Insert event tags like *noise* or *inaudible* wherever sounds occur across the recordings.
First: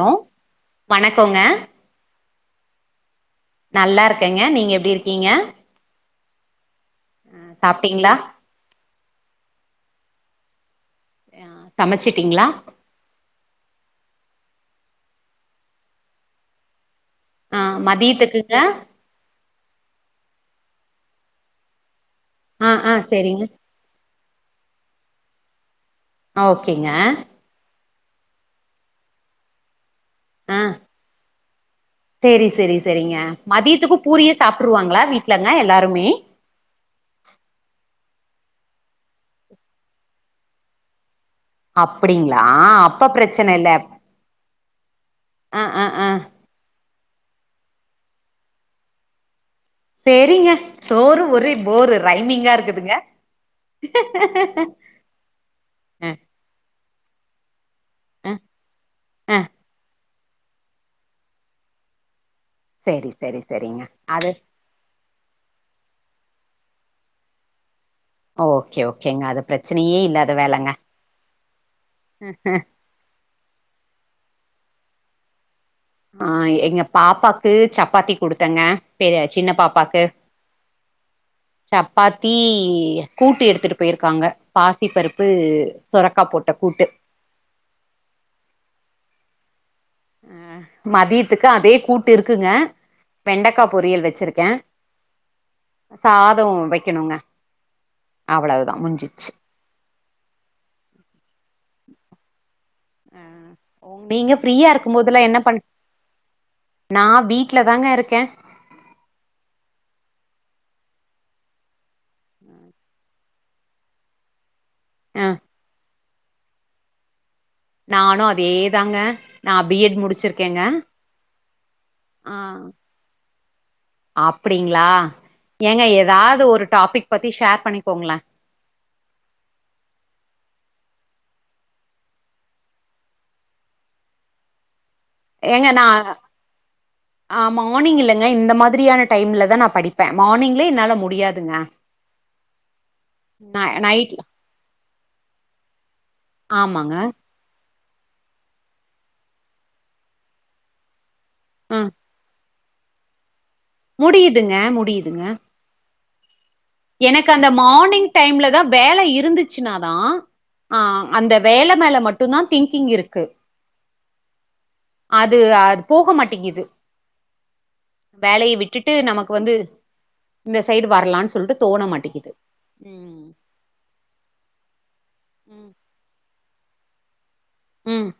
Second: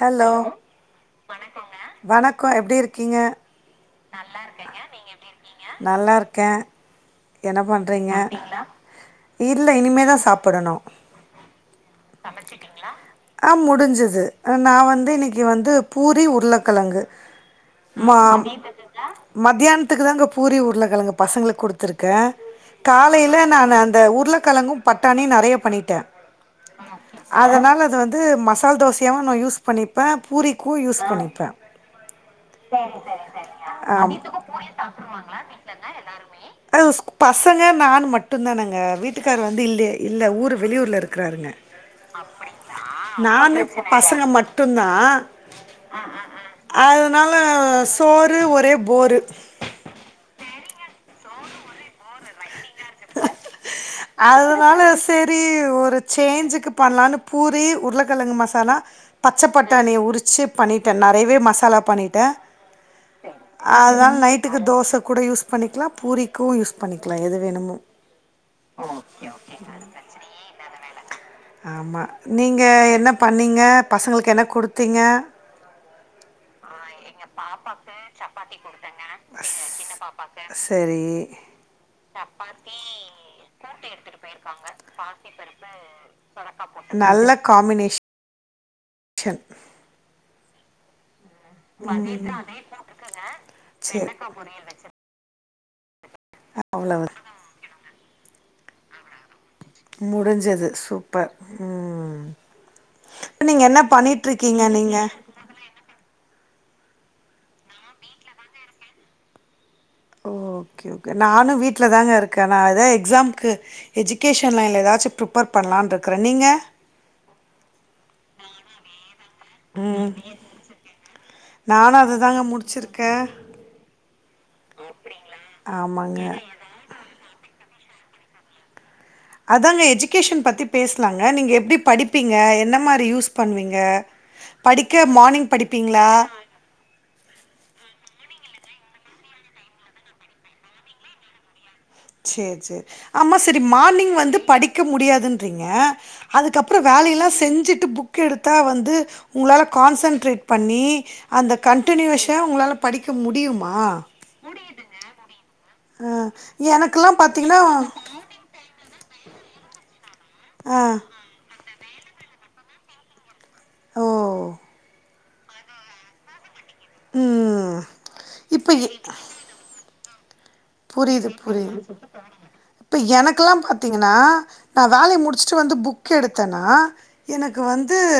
Hello வணக்கோங்க வணக்கோ எப்டி இருக்கீங்க நல்லா இருக்கேங்க நீங்க எப்டி இருக்கீங்க நல்லாருக்கே அ என்ன பண்றீங்க சாப்ட்டீங்களா இல்ல இனிமே தா சாப்பிடணு ஆ சமச்சிட்டீங்களா ஆஹ் முடிஞ்சுது அ நா வந்து இன்னைக்கி வந்து பூரி உருளக்கழங்கு ஆஹ் மதியத்துக்குங்க மத்தியான்த்துக்கு தாங்க பூரி உருள கழங்கு பசங்களுக்கு குடுத் க ஆ ஆ காலைல செரிங்க நானு அந்த உருள கலங்கும் பட்டாணி நறையா பண்ணிட் டாட ஓகேங்க அதனால அது வந் வந்து மசால் தோசையாவு நா யூஸ் பண்ணிப்ப ஆ பூரிக்கு யூஸ் பண்ணிப்ப செரி செரி செரிங்க மதியத்துக்கு பூரியே சாப்ட்ருவாங்களா வீட்டுலங்க எல்லாருமே குஸ் பசங்க நான் மட்டுந்தானங்க வீட்டுக்காரு வந்து இல்லே இல்ல ஊர் வெளியூர்ல இருக் க்கறாருங்க அப்டிங்களா அப்ப பிரச்சன நானு இல்ல பசங்க மட்டுந்தான் ஆ ஆ ஆ அத னால சோறு ஒரே போரு செரிங்க சோறு ஒரே போரு ரைமிங்கா இருக்கு அதனால செரி ஒரு அ ச்சேஞ்சுக்கு பண்லானு பூரி அ உர்ளக்கழங்கு மசாலா அ பச்சப் பட்டாணிய உரிச் சு பண்ணிட்ட நறையவே மசாலா பண்ணிட்டே செரி செரி செரிங்க அது தோசை கூட யூஸ் பண்ணிக்லா பூரிக்கு யூஸ் பண்ணிக்லா எது வேணுமோ ஓகே ஓகேங்க அது பிரச்சனையே இல்லாத வேலங்க ஆமா நீங்க என்ன பண்ணீங்க பசங்களுக்கு என்ன குடுத் திங்க ஆ எங்க பாப்பாக்கு சப்பாத்தி குடுத்தங்க பெரிய சின்ன பாப்பாக்கு செரி சப்பாத்தி கூட்டு எடுத்துட்டு போயிருக்காங்க பாசி பருப்பு சொரக்கா போட்ட கூட்டு நல்ல காம்பினே ஷன் அ மதி யத்கு அதே கூட்டு இருக்குங்க வெண்டக்கா சரி பொரியல் வச்சிருக்கே சாதோ அவ்வளவு வைக்கணுங்க அவ்வளவுதா முஞ்சிச்சு முடிஞ்சுது சூப்பர் ம் அ இப்ப நீங்க என்ன உ நீங்க பண்ணிட்ருக்கீங்க ஃப்ரீயா நீங்க இருக்கும்போதுல்லா என்ன பண் நா வீட் வீட்ல தாங்க இருக்கே ஓகே ஓகே நானு வீட்ல தாங்க இருக்கே நா எதா எக்ஸாம்க்கு எஜுகேஷ ன் லைன்லா எதாச்சு ஆ ப்ரிப்பர் பண்ணலான்ரு க்குற நீங்க நானு அதே தாங்க நா பி எ ட் முடிச்சிருக்கேங்க நானு அ அதுதாங்க முடிச்சிருக்கே அப்படிங்களா எங்க ஆமாங்க எதாவ்து ஒரு டாபிக் பத்தி ஷேர் பண்ணி போங்கலா அதாங்க எஜுகேஷன் பத்தி பேஸ்லாங்க நீங்க எப்டி படிப்பீங்க என்ன மாரி யூஸ் பண்விங்க படிக் ஏங்க நா ஆ மார்னிங் இல்லங்க இந்த மாதிரியான டைம்ல தா நா படிப்பே மார்னிங்ல என்னால முடியாதுங்க செரி செரி ஆமா செரி ந நைட் மார்னிங் வந்து படிக்க முடியாதுன்றீங்க அதுக்கப்றோ ஆமாங்க வேலையெல்லா செஞ்சுட் புக் எடுத்தா வந்து உங்களால கான்சன்ட்ரேட் பண்ணி அந்த ஆ கன்டினியூஷா உங்களால படிக்க முடியும் முடியுதுங்க முடியுதுங்க அ எனக்கு அந்த மானிங் டைம்ல தா வேல இரு ந்துச்சுனாதா ஆ அ அந்த வேல மேல மட்டு தா திங்கிங் இருக்கு ஓ அது அது போக மாட்டேங்கிது ம். வேலைய இப்ப எ விட்டுட்டு நமக்கு வந்து இந்த சைடு புரியுது வரலான் சொல்ட்டு இப்ப எனக்குல்லா பாத்தீங்கன்னா நா வேலைய முடிச்சுட்டு ம் வந்து புக் எடுத்தன் னா எனக்கு வந்து ம்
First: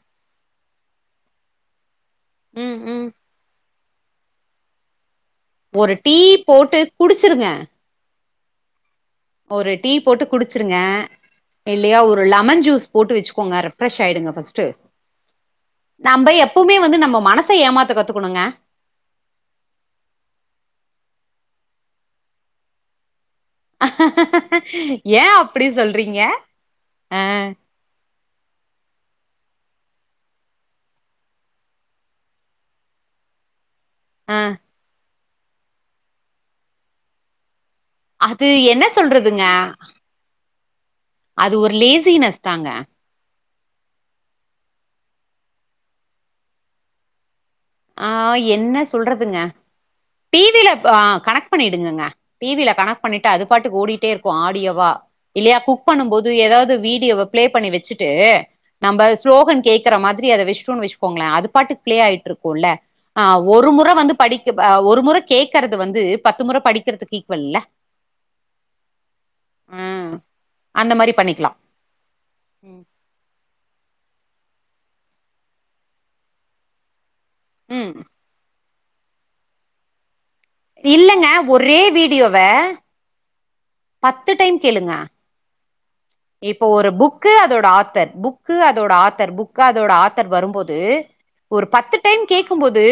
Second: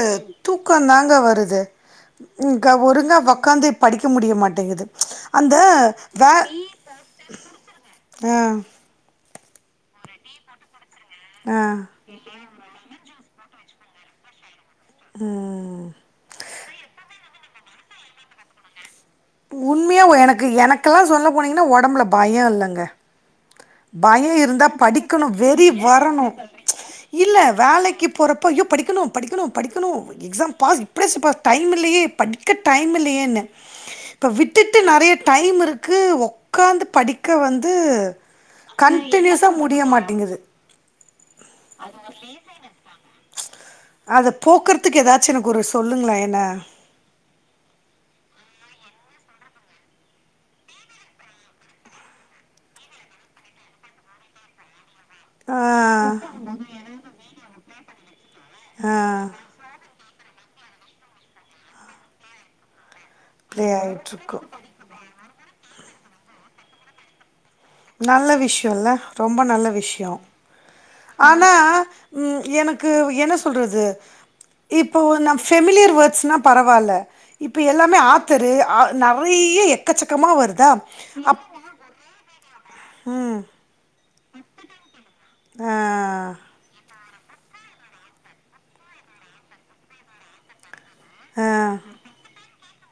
தூக் க்கந்தாங்க வருது இங்க ம் ம் ஒருங்கா வொக்காந்து படிக்க முடிய மாட்டேங்குது அந்த ஒரு டீ போட்டு குடுத் வச்சுருங்க ஆஹ் ஒரு டீ போட்டு குடிச்சிருங்க ஆ இல்லையா ஒரு லெமன் ஜூஸ் போட்டு வச்சு போங்க ரெப்ரஷ் ஆயிடுங்க பஸ்ட் டு ம். நம்ம எப்பவுமே வந்து நம்ம மனசு ச ஏமாத்த கத்துக்கணுங்க உண்மையா எனக்கு எனக்கெல்லா சொல்ல போனீங்கன்னா ஒடம்புல பயோ இல்லங்க பயம் இருந்தா படிக்கணு ஏன் அப்படி வெறி சொல்றீங்க வரணும் அ இல்ல வேலைக்கு போறப்ப ஐயோ படிக்கணும் படிக்கணு படிக்கணு எக்ஸாம் பாஸ் இப்டியச்சு பாஸ் டைம் இல்லயே படிக்க டைம் இல்லையேன்னு இப்ப அ விட்டுட்டு நெறைய டைம் இருக்கு ஒக்காந்து படிக்க வந்து அது என்ன சொல்றதுங்க கண்டினியூஸாக முடிய மாட்டேங்குது அது ஒரு லேசினஸ் தாங்க அத போக்குறதுக்கு ஏதாச்சு எனக்கு ஒரு சொல்லுங்களே என்ன ஆஹ் என்ன சொல்றதுங்க டி வி-ல ஆஹ் கனெக்ட் பண்ணிடுங்கங்க டி வி-ல கனெக்ட் பண்ணிட்டு அது பாட்டுக் ஓடிட்டே இருக்கு ஆடியோவா இல்லையா ஆ குக் பண்ணும் போது ஏதாவது வீடியோவ பிளே பண்ணி வச்சுட்டு ஆ நம்ப ஸ்லோகன் கேக்கற மாதி ரி அத வச்சு வச்சுோங்களே அது பாட்டுக்கு ப்ளே ஆயிட்டு இருக் குள்ள அஹ் இப்படி ஒரு முற ஆயிட்டு வந்து இருக்கும் படிக் ஒரு முற கேக்கறது வந்து பத்து முற படிக்கிறதுக்கு இக் நல்ல விஷயோல்ல ரொம்ப நல்ல ம் விஷயம் அந்த மாரி பண்ணிக்கலா ஆனா உம் ம் எனக்கு என்ன சொல்றது இப்போ நா ஃபமிலியர் வேர்ட்ஸ்னா பரவால்ல இப்ப ம் எல்லாமே ஆத்தரு ஆ நெறைய எக்கச்சக் இல்லங்க ஒரே வீடியோவ உம் பத்து டைம் கேளுங்க ஆஹ் இப்ப ஒரு புக் க்கு அதோட ஆத்தர் புக்கு அதோட ஆத்தர் புக்கு அதோட ஆத்தர் வரும்போது ஆ ஒரு பத்து டைம் கேக் கும்போது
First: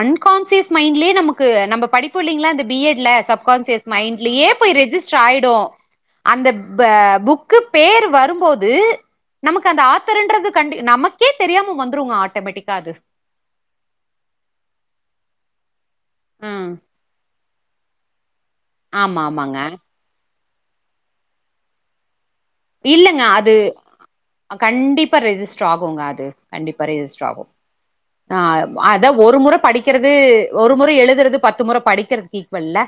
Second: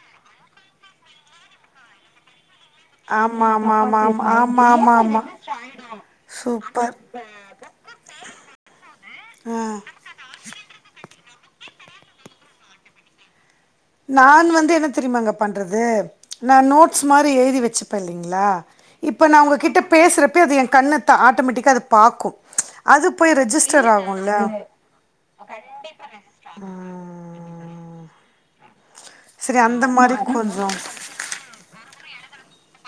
அன்கான்சியஸ் மைண்ட்லே நமக்கு நம்ப படிப்போ இல்லைங்ளா இந்த பி எட் ல ஆமா ஆமா சப்கான்சியஸ் ஆமா ஆமா மைண்ட்லயே ஆமா போய் ஆமா ரெஜிஸ்ட்ர் ஆமா ஆய்டு அந்த ப சூப்பர் புக் பேரு வரும்போது ஆ நமக்கு அந்த ஆத்தருன்றது கண்டி நமக் க்கே தெரியாம வந்துருங்க ஆட்டமேட்டிக்கா அது நான் வந்து என்ன தெரியுமாங்க பண்றது ம் நான் நோட்ஸ் மாரி எழுதி வச் ச்சு பள்ளிங்ளா ஆமா இப்ப நா ஆமாங்க உங்ககிட்ட பேசுறப் ப்ப அது எ கண்ணத்த ஆட்டமேட்டிக்கா அது பாக்கு இல்லங்க போய் அது ரெஜிஸ்டர் ஆகுல்ல கண்டிப்பா ரெஜிஸ்டர் ஆகுங்க அது கண்டிப்பா ரெஜிஸ்டர் ஆகு ம் ஆஹ் அத ஒரு முற சரி அந்த படிக்கிறது மாரி கொஞ்சோ ஒரு முறை எழுதுறது பத்து முற படி டிக்கிறதுக்கு ஈக்குவல்ல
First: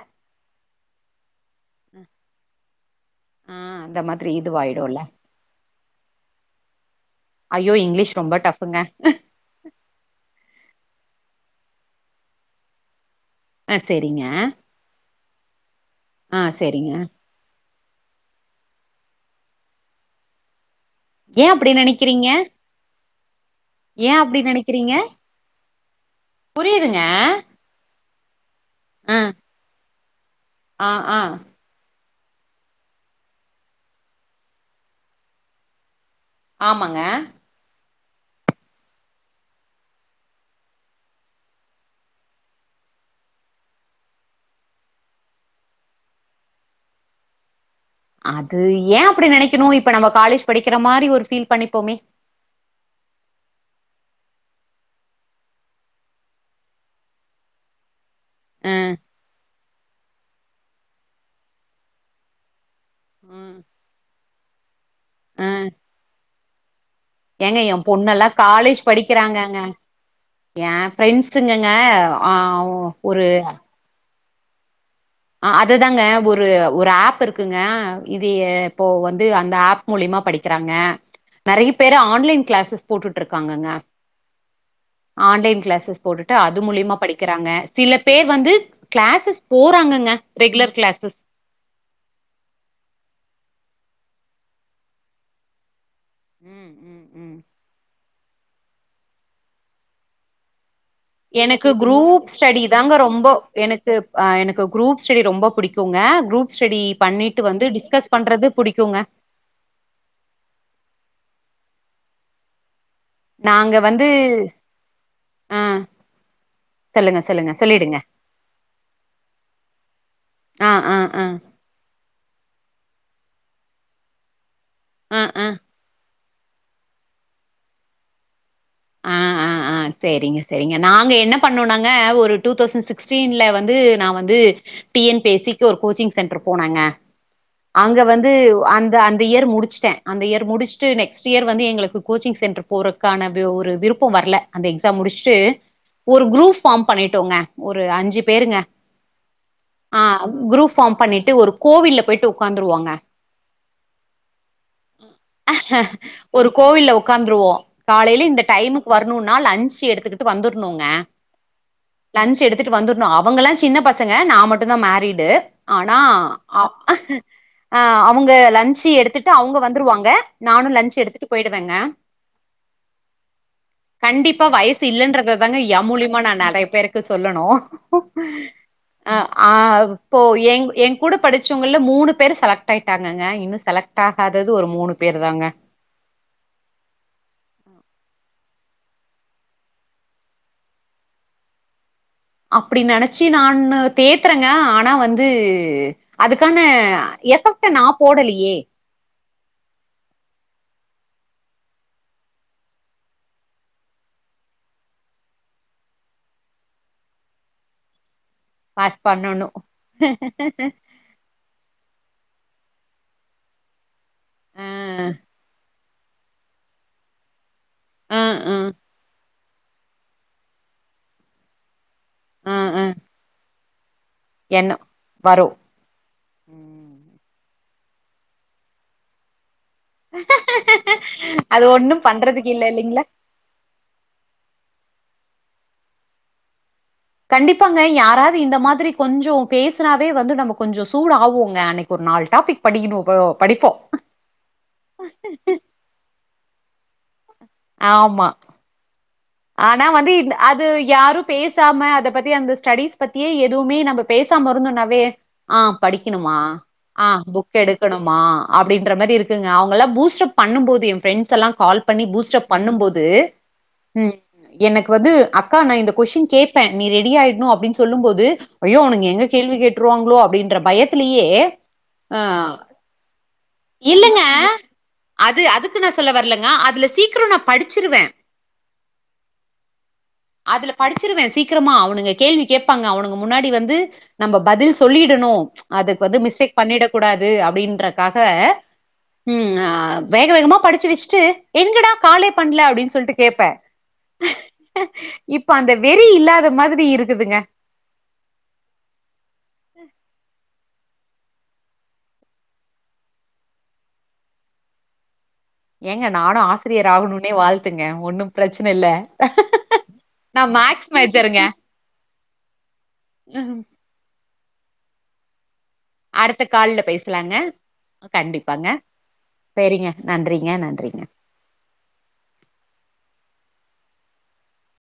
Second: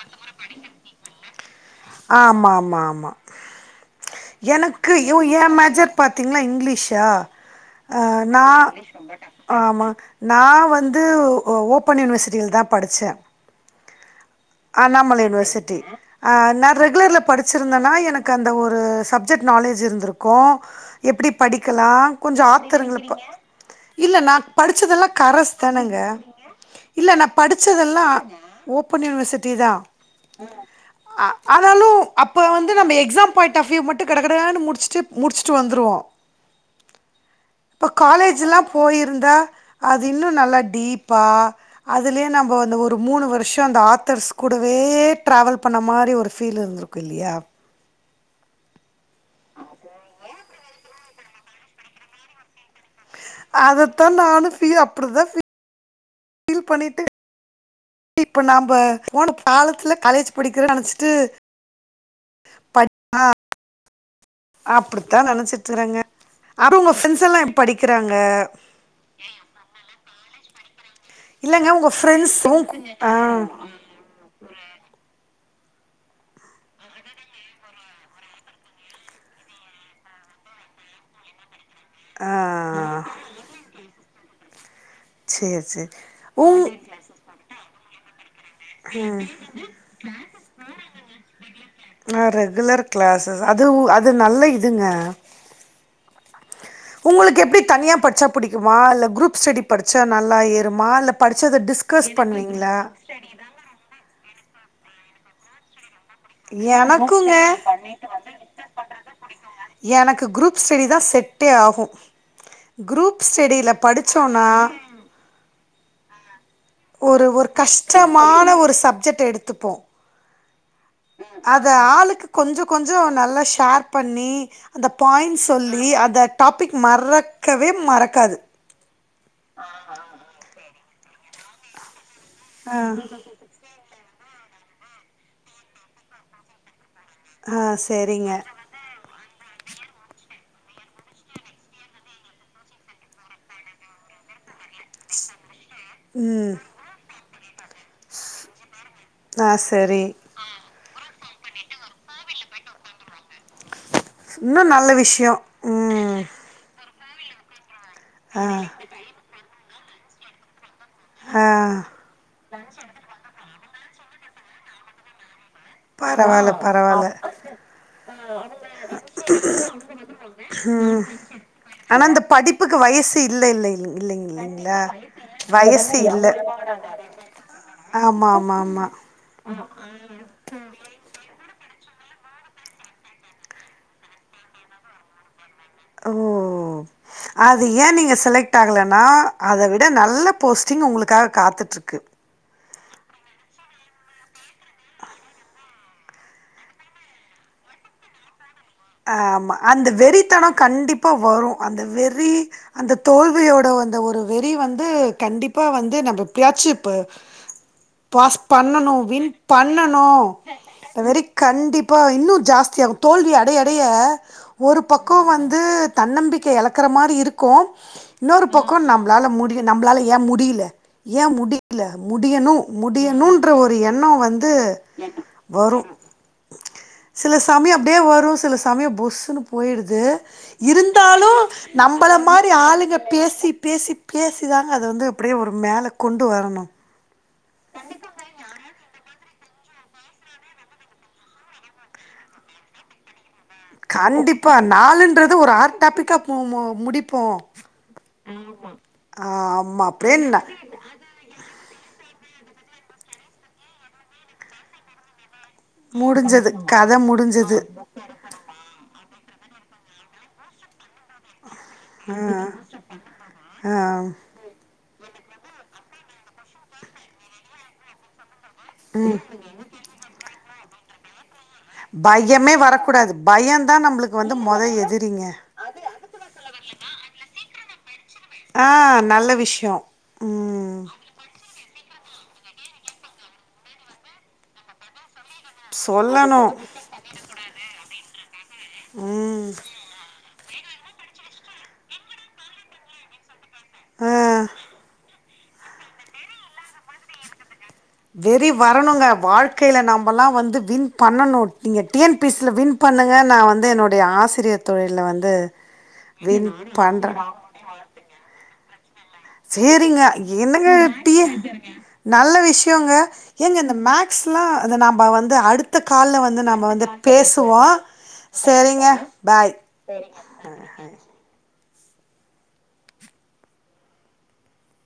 ஆமா ஆமா ஆமா ஆ அந்த மாதிரி எனக்கு இதுவாயிடும்ல யு ஏ மேஜர் பாத்திங்னா இங்லீஷா ஐயோ இங்கிலீஷ் ஆஹ் ரொம்ப நா டஃப்ங்க ஆமா நா வந் து ஓ ஓப்பன் யூனிவர்சிட்டியில் தா படிச்சே அஹ் செரி டீங்க அண்ணாமலை யூனிவர்சிட்டி ஆஹ் நா ரெகுலர்ல படிச்சு இருந்தனா எனக்கு அந்த ஒரு சப்ஜெக்ட் நாலேஜ் இருந்திருக்கு எப்டி ஏ அப்டி படிக்கலா நெனைக்கிறீங்க கொஞ்ச ஆத்தருங்கள இப்ப ஏ இல்ல நா அப்டி நெனைக்கிறீங்க படிச்சதெல்லா கரஸ் தானங்க புரியுதுங்க இல்ல நா படிச்சதெல்லா ஓப்பன் ஆ யுனிவர்சிட் டிதா ஆ ஆ அ ஆனாலும் அப்போ வந்து நம்ம எக்ஸாம் பாயிண்ட் ஆஃப் வியூ மட்டும் கடகடனு முடிச்சுட்டு முடிச்சுட்டு வந்துருவோ ஆமாங்க இப்போ காலேஜ்லா போயிருந்தா அது இன்னு நல்லா டீப்பா அதுலே நம்ம வந்து ஒரு மூணு வருஷம் அந்த ஆர்த்தர்ஸ் கூடவே ட்ராவல் பண்ண மாரி ஒரு ஃபீல் இருந்திருக்கு இல்லியா அது ஏ அப்டி நெனைக்கணு இப்ப நம்ம காலேஜ் படிக்கிற மாரி ஒரு ஃபீல் பண்ணிப்போமே அதத்தா நானு ஃபீல் அப்டிதா ஃபீல் ஃபீல் பண்ணிட்டு இப்ப ஆ நாம போன காலத்துல காலேஜ் படிக்கிற நெனச்சிட்டு ப ஆ ம் அப்படித்தா ஆ நெனைச்சற்றேங்க அப்ப உங்க ஃப்ரன்ஸல்லாம் ஏங்க எ படிக்கிறாங்க பொண்ணெல்லா ஏ ஃப்ரெண்ட்ஸுங்கங்க இல்லங்க உங்க ஆ ஃப்ரெண்ட்ஸ் ஒரு ஒரு அதுதாங்க ஒரு ஒரு ஆப் இருக்குங்க இது இப்போ வந்து அந்த ஆப் மூலியமா படிக்கிறாங்க நெறைய பேர் ஆன்லைன் க்ளாசஸ் ஆ போட்டுட்டுருக்காங்கங்க சேரி ஆன்லைன் சேரி க்ளாசஸ் போட்டுட்டு அது உங் மூலியமா படிக்கிறாங்க சில பேர் வந்து கிளாஸஸ் போறாங்கங்க ரெகுலர் கிளாஸஸ் நா ரெகுலர் கிளாஸஸ் ஆ துவும் அது நல்ல இதுங்க ம் ம் ம். உங்களுக்கு எப்பிடி தனியா படிச்சா புடிக்குமா இல்ல குரூப் ஸ்டடி படிச்சா நல்லா இரு எனக்கு குரூப் ஸ்டடி தாங்க ரொம்ப எனக்கு அ எனக்கு குரூப்ஸ்டடி ரொம்ப புடிக்கும் எனக்குங்க டிஸ்கஸ் பண்றது புடிக்குங்க எனக்கு குரூப் ஸ்டடி தான் செட் செட்டே ஆகும் குரூப் ஸ்டடியில நாங்க வந்து படிச்சோன்னா ஆ சொல்லுங்க ஒரு ஒரு சொல்லுங்க சொல்லிடுங்க கஷ்டமான ஒரு சப்ஜெக்ட் எடுத்துப்போம் ஆ ஆ ஆ அத ஆளுக்கு கொஞ்சம் கொஞ்சம் நல்லா ஷேர் பண்ணி அந்த ஆ ஆ பாயிண்ட்ஸ் சொல்லி அத டாப்பிக் மறக்கவே மறக்காது ஆ ஆ ஆ செரிங்க செரிங்க எ நாங்கே என்னா பண்ணோனாங்கே ஒரு ரு டூ ஆ தௌசந்து சிக்ஸ்டீன்லே வந்து நா வந் து டி என் பி எஸ் சிக்கு ஒரு கோச்சிங் சென்டர் போனாங்க ஆ அங்க வந்து சரிங்க அந்த அந் அந்த இயர் முடிச்சுட்டேன் அந்த இயர் முடிச்சுட்டு நெக்ஸ்ட் இயர் வந்து எங்களுக்கு கோச்சிங் சென்டர் போறக்கான ஒரு விருப்பம் வரல அந்த எக்ஸாம் முடிச்சுட்டு ஒரு ம் குரூப் ஃபார்ம் பண்ணிட்டோங்க ஒரு அஞ்சு பேருங்க ஆ ஆ சரி குரூப் ஃபார்ம் பண்ணிட் டு ஒரு கோவில்ல போயிட்டு உட்காந்துருவோங்க இன்னு நல்ல விஷயோ ம் ஒரு கோவில்ல உக்காந்துருவோம் கா ல இந்த ஆ டைமுக்கு வரணுனா லன்ச் எடுத்துக்கிட்டு வந்துரு னுங்க ஆ லன்ச் எடுத்துட்டு வந்துற்னும் அவங்களா சின்ன பசங்க நான் மட்டும் தான் மேரிடு ஆனா பரவால்ல பரவால்ல ஆஹ் அவுங்க லன்ச்சு எடுத்துட்டு அவுங்க வந்துருவாங்க நானும் லன்ச் ம் எடுத்துட்டு போயிடுவேங்க ஆனா இந்த படிப்புக்கு வயசு இல்ல இல்ல இல்லைங்க கண்டிப்பா இல்லைங்களா வயசு இல்லன்றத தாங்க எ வயசு மூலியமா இல்ல நான் நெறைய பேருக்கு சொல்லணும் ஆமா ஆமா ஆமா அஹ் ஆஹ் இப்போ என் என் கூட படு ச்சவங்கல மூணு பேரு செலக்ட் ஆயிட்டாங்கங்க இன்னும் செலக்ட் ஆகாதது ஒரு மூணு பேர் தாங்க ஓ அது ஏ நீங்க செலக்ட் ஆகலன்னா அத விட நல்ல போஸ்ட்டிங் உங்களுக்காக காத்துட்டுருக்கு அப்டி நெனைச்சு நானு தேத்துறேங்க ஆனா வந்து அதுக்கான எஃபெக்ட நான் போடலையே ஆஹ் ஆமா அந்த வெறித்தனம் கண்டிப்பா வரும் அந்த வெறி அந்த தோல்வியோட அந்த ஒரு வெறி வந்து கண்டிப்பா வந்து நம்ம ஏப்டியாச்சு இப்ப பாஸ் பாஸ் பண்ணணும் வின் பண்ணணு பண்ணணும் வெரி கண்டிப்பா இன்னும் ஜாஸ் தியாகு தோல்வி அடைய அடைய ஆ ஒரு பக்கோ வந்து தன்னம்பிக்கை எழக்குற மாரி இருக் கு ஆ இன்னோரு ஆ பக்கோ நம்மளால முடி நம்மளால ஏன் முடில ஏன் முடிக்ல ஆ முடியணும் ஆ முடியணும் ன்ற ஒரு இன்னோ வந்து எண்ணோ வரு வரும் ம் சில சமயோ அப்டியே வரும் சில சமயோ புஸ்னு போயிடுது இருந்தாலும் அது ஒண்ணு நம்பள மாரி பண்றதுக்கு இல்ல ஆளுங்க இல்லைங்களா பேசி பேசி பேசி தாங்க அத வந்து அப்டியே ஒரு மேல கொண்டு வரணும் கண்டிப்பாங்க யாராவது இந்த மாதிரி கொஞ்சோ பேசுனாவே வந்து நம்ம கொஞ்சோ சூடாவோங்க அன்னைக்கு ஒரு நாலுடாபிக் படிக்கணும் இவளோ கண்டிப்பா நாளுன்றது ஒரு ஆறு டாபிக்கா போவுமோ முடிப்போம் ஆமா ஆமா ஆனா வந்து அப்டியே யித் ந அது யாரும் பேச பேசாம அத பத்தி அந்த ஸ்டடிஸ் பத்தியே எதுவுமே நம்ம பேசாமருந்தோனாவே ஆஹ் படிக்கணுமா முடிஞ்சது கத ஆஹ் முடிஞ்சது புக் எடுக்கணுமா அப்டின்ற மாரிருக்கு அவங்கலாம் பூஸ்ட்டப் பண்ணும்போது என் பிரெண்ட்ஸ்செல்லாம் கால் பண்ணி பூஸ்ட்டப் பண்ணும்போது ஆ உம் எனக்கு து அக்கா நான் இந்த கொஸ்டின் கேப்பேன் நீ ரெடியாயிடனும் அப்டின்னு சொல்லும் போது ஐயோ அவனுங்க என்ன கேள்வி கேட்ருவாங்களோ அப்டின்ற பயத்திலேயே அ பயமே வரக்கூடாது பயந்தா நம்பளுக்கு இல்லங்க வந்து மொத எதிரிங்க அது அதுக்கு நான் சொல்ல வரலேங்க அதுல சீக்கிரம் நாம் படிச்சிருவேன் ஆஹ் நல்ல விஷயம் அதுல உம் படிச்சுருவேன் சீக்கிரமா. அவனுங்க கேள்வி கேப்பாங்க அவனுங்க முன்னாடி வந்து நம்ம பதில் சொல்லிடனும் அதுக்கு வந்து சொல்லணும் மிஸ்டேக் பண்ணிடக் கூடாது அப்டின்ற இப்ப ம் ஹ வேக வேகமா படிச்சு வச்சிட்டு எங்கடா காலே பண்லே அப்டின்னு சொல்லிட்டு கேப்பேன் ஆ *unintelligible* இப்ப அந்த வெறி இல்லாத மாதிரி இருக்குதுங்க வெறி வரணுங்க வாழ்க்கையில நம்பலாம் வந்து வின் பண்ணணும் நீங்க டி என் பி சி ல வின் பண்ணுங்க நா வந்து என்னுடைய ஆசிரியர் தொழில்ல வந்து ஏங்க நானும் வின் ஆசிரியர் பண்றேன். ஆகணும்னனே வாழ்த்துங்க ஒன்னும் பிரச்சனை இல்ல சரிங்க நா என்னங்க மேக்ஸ் டி மேஜருங்க நல்ல விஷயங்க எங்க இந்த மேக்ஸ் ல அது நம்ம வந்து அடுத்து டுத்த கால்ல அடுத்த வந்து நம்ம கால்ல வந்து பேசலாங்க பேசுவோ கண்டிப்பாங்க சேரிங்க பாய் சரிங்க நன்றிங்க நன்றிங்க